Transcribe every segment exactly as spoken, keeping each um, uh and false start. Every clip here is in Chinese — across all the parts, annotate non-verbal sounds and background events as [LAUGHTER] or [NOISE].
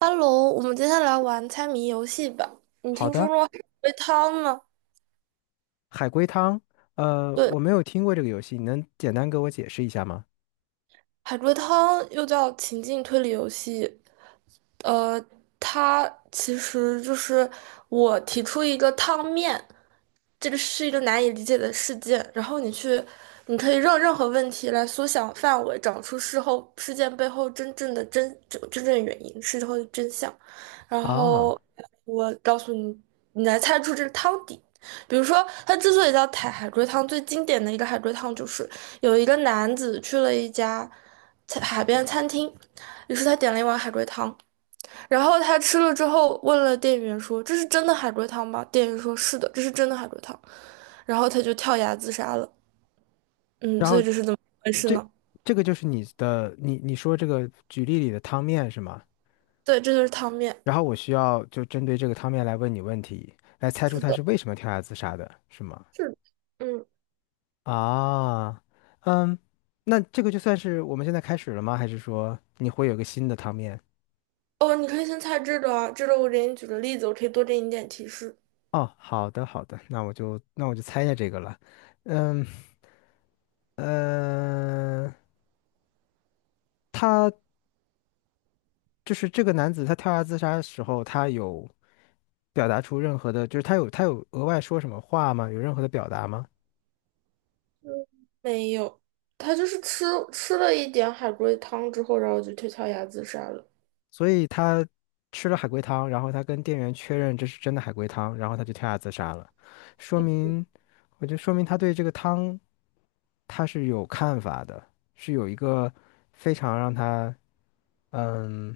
Hello，我们接下来玩猜谜游戏吧。你好听说的，过海龟汤吗？海龟汤，呃，对，我没有听过这个游戏，你能简单给我解释一下吗？海龟汤又叫情境推理游戏。呃，它其实就是我提出一个汤面，这个是一个难以理解的事件，然后你去，你可以让任何问题来缩小范围，找出事后事件背后真正的真真真正原因，事后的真相。然啊，后我告诉你，你来猜出这个汤底。比如说，它之所以叫海海龟汤，最经典的一个海龟汤就是有一个男子去了一家餐海边餐厅，于是他点了一碗海龟汤，然后他吃了之后问了店员说：“这是真的海龟汤吗？”店员说：“是的，这是真的海龟汤。”然后他就跳崖自杀了。嗯，然所后以这是怎么回事这呢？这个就是你的，你你说这个举例里的汤面是吗？对，这就是汤面。然后我需要就针对这个汤面来问你问题，来猜出是他的，是为什么跳崖自杀的，是吗？是的。嗯，啊，嗯，那这个就算是我们现在开始了吗？还是说你会有个新的汤面？哦，你可以先猜这个啊，这个我给你举个例子，我可以多给你一点提示。哦，好的好的，那我就那我就猜一下这个了，嗯。呃，他就是这个男子他跳崖自杀的时候，他有表达出任何的，就是他有他有额外说什么话吗？有任何的表达吗？没有，他就是吃吃了一点海龟汤之后，然后就跳跳崖自杀了。所以他吃了海龟汤，然后他跟店员确认这是真的海龟汤，然后他就跳崖自杀了，说明，我就说明他对这个汤他是有看法的，是有一个非常让他嗯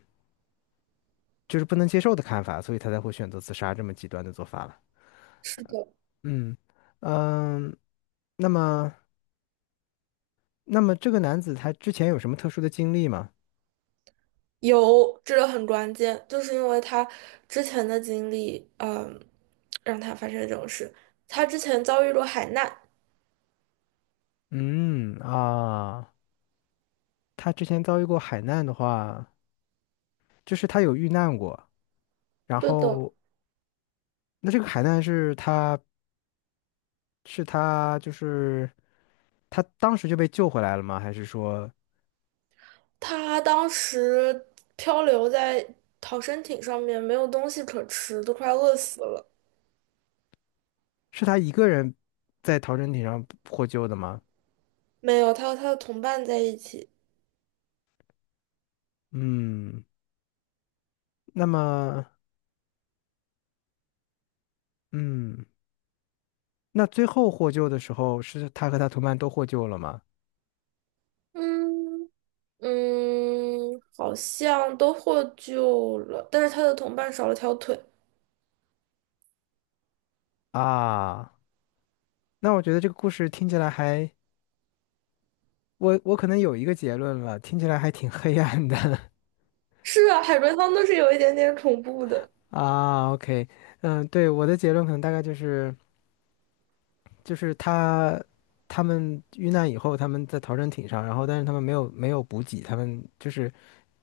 就是不能接受的看法，所以他才会选择自杀这么极端的做法了。是的，嗯嗯，那么。那么这个男子他之前有什么特殊的经历吗？有，这个很关键，就是因为他之前的经历，嗯，让他发生这种事。他之前遭遇过海难，嗯啊，他之前遭遇过海难的话，就是他有遇难过，然对的，后那这个海难是他是他就是他当时就被救回来了吗？还是说他当时漂流在逃生艇上面，没有东西可吃，都快饿死了。是他一个人在逃生艇上获救的吗？没有，他和他的同伴在一起。嗯，那么嗯，那最后获救的时候是他和他同伴都获救了吗？嗯，嗯，好像都获救了，但是他的同伴少了条腿。啊，那我觉得这个故事听起来还。我我可能有一个结论了，听起来还挺黑暗的 是啊，海龟汤都是有一点点恐怖的。[LAUGHS] 啊。OK，嗯，对，我的结论可能大概就是就是他他们遇难以后，他们在逃生艇上，然后但是他们没有没有补给，他们就是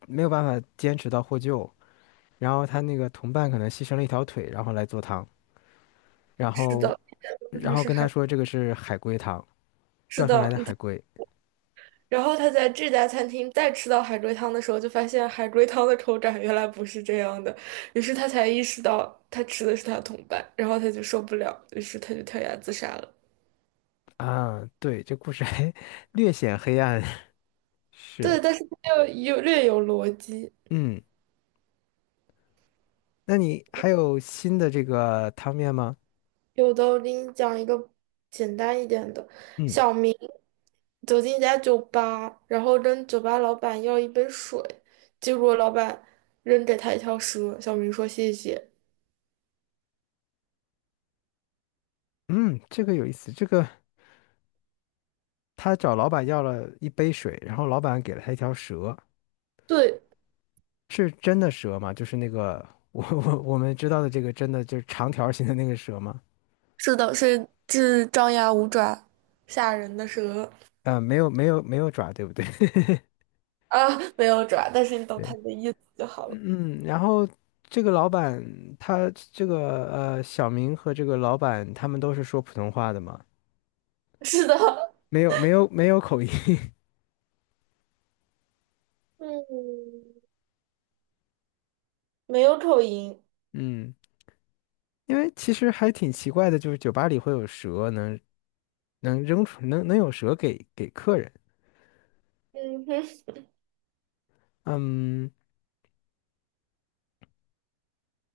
没有办法坚持到获救，然后他那个同伴可能牺牲了一条腿，然后来做汤，然是后的，然他后是跟他海，说这个是海龟汤，是钓上的，来的嗯。海龟然后他在这家餐厅再吃到海龟汤的时候，就发现海龟汤的口感原来不是这样的，于是他才意识到他吃的是他的同伴，然后他就受不了，于是他就跳崖自杀了。啊。对，这故事还 [LAUGHS] 略显黑暗，[LAUGHS] 对，是，但是他又有略有逻辑。嗯。那你还有新的这个汤面吗？有的，我给你讲一个简单一点的。嗯小明走进一家酒吧，然后跟酒吧老板要一杯水，结果老板扔给他一条蛇。小明说谢谢。嗯，这个有意思。这个他找老板要了一杯水，然后老板给了他一条蛇，对，是真的蛇吗？就是那个我我我们知道的这个真的就是长条形的那个蛇吗？是的，是是张牙舞爪、吓人的蛇。呃，没有没有没有爪，对不对？啊，没有爪，但是你 [LAUGHS] 懂对，他的意思就好了。嗯，嗯然后这个老板他这个呃小明和这个老板他们都是说普通话的吗？是的，没有没有没有口音，嗯，没有口音。[LAUGHS] 嗯。因为其实还挺奇怪的，就是酒吧里会有蛇能能扔出能能有蛇给给客人，嗯哼，嗯，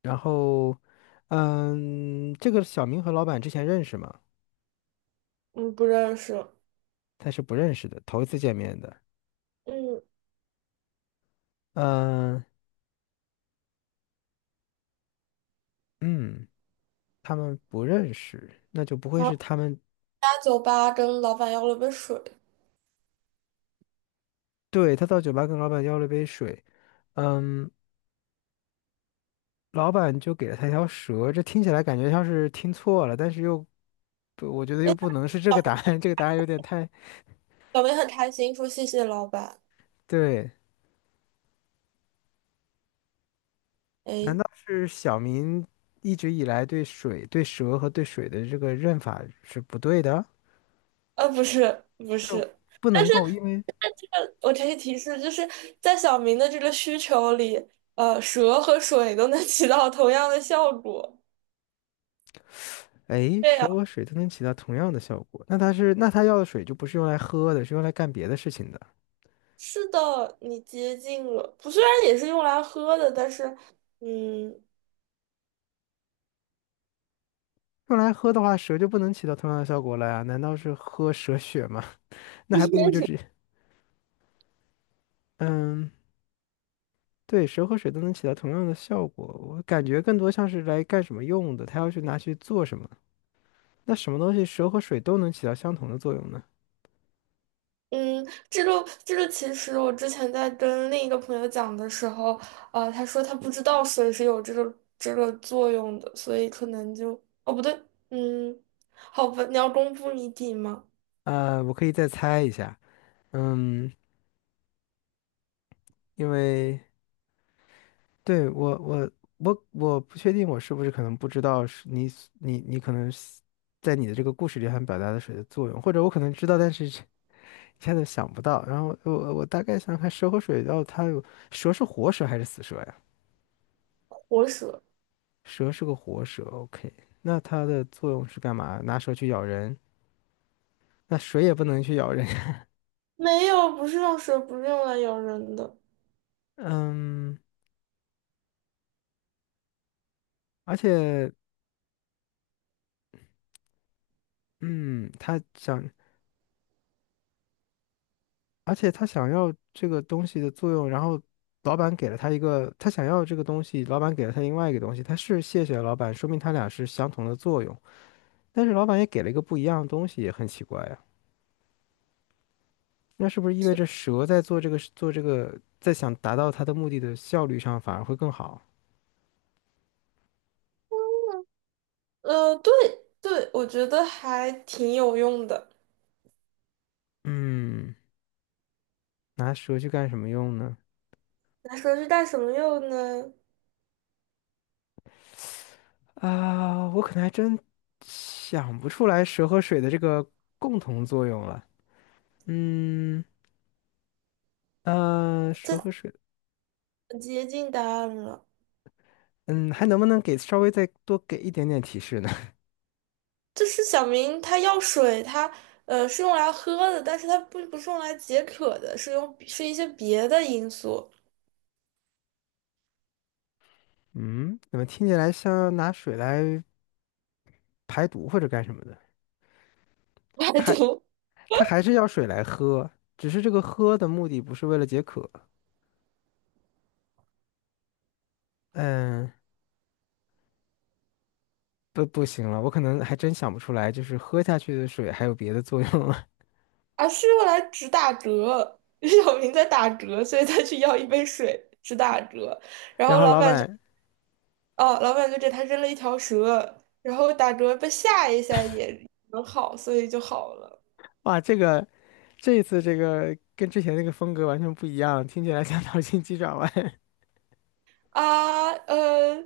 然后嗯，这个小明和老板之前认识吗？嗯，不认识。他是不认识的，头一次见面的，嗯，嗯嗯，他们不认识，那就不会然后是他们。他酒吧跟老板要了杯水。对，他到酒吧跟老板要了杯水，嗯，老板就给了他一条蛇，这听起来感觉像是听错了，但是又不，我觉得又不能是这个答案，[LAUGHS] 这个答案有点太，小明很开心，说谢谢老板。对。难哎，道是小明一直以来对水、对蛇和对水的这个认法是不对的？呃，不是，不就是，不但能是够，因为呃我给你提示，就是在小明的这个需求里，呃，蛇和水都能起到同样的效果。哎，对蛇呀，和水都能起到同样的效果，那它是那它要的水就不是用来喝的，是用来干别的事情的。是的，你接近了。不，虽然也是用来喝的，但是，嗯，用来喝的话，蛇就不能起到同样的效果了呀？难道是喝蛇血吗？[LAUGHS] 那还不如就直接……嗯，对，蛇和水都能起到同样的效果，我感觉更多像是来干什么用的，它要去拿去做什么？那什么东西蛇和水都能起到相同的作用呢？嗯，这个这个，其实我之前在跟另一个朋友讲的时候，呃，他说他不知道水是有这个这个作用的，所以可能就，哦，不对，嗯，好吧，你要公布谜底吗？呃，我可以再猜一下，嗯，因为对我我我我不确定我是不是可能不知道是你所你你可能是在你的这个故事里想表达的水的作用，或者我可能知道，但是这一下子想不到。然后我我大概想想看蛇和水，然后它有蛇是活蛇还是死蛇呀？活蛇。蛇是个活蛇，OK，那它的作用是干嘛？拿蛇去咬人，那水也不能去咬人，[LAUGHS] 没有，不是用蛇，不是用来咬人的。嗯，而且嗯，它想。而且他想要这个东西的作用，然后老板给了他一个，他想要这个东西，老板给了他另外一个东西，他是谢谢了老板，说明他俩是相同的作用，但是老板也给了一个不一样的东西，也很奇怪呀、那是不是意味着蛇在做这个做这个，在想达到它的目的的效率上反而会更好？呃，对对，我觉得还挺有用的。嗯，拿蛇去干什么用呢？那蛇是干什么用呢？啊，我可能还真想不出来蛇和水的这个共同作用了。嗯，呃，蛇这和水。接近答案了。嗯，还能不能给稍微再多给一点点提示呢？就是小明他要水，他呃是用来喝的，但是他不不是用来解渴的，是用是一些别的因素 [LAUGHS] 嗯，怎么听起来像拿水来排毒或者干什么的？排它还毒 它还是要水来喝，只是这个喝的目的不是为了解渴。嗯，不不行了，我可能还真想不出来，就是喝下去的水还有别的作用了。[LAUGHS]，而是用来止打嗝。[LAUGHS] 小明在打嗝，所以他去要一杯水止打嗝，[LAUGHS] 然然后后老老板就板，哦，老板就给他扔了一条蛇，然后打嗝被吓一下也能好，所以就好了。哇，这个这一次这个跟之前那个风格完全不一样，听起来像脑筋急转弯。啊，呃，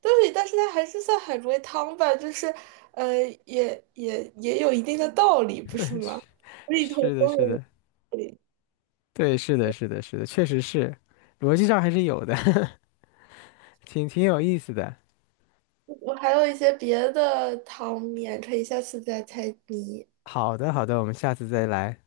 对，但是它还是算海龟汤吧，就是呃，也也也有一定的道理，不是吗？[LAUGHS] 里头是的，都是有的，道理。对，是的，是的，是的，确实是，逻辑上还是有的。[LAUGHS] 挺挺有意思的。我还有一些别的汤面，可以下次再猜谜。好的，好的，我们下次再来。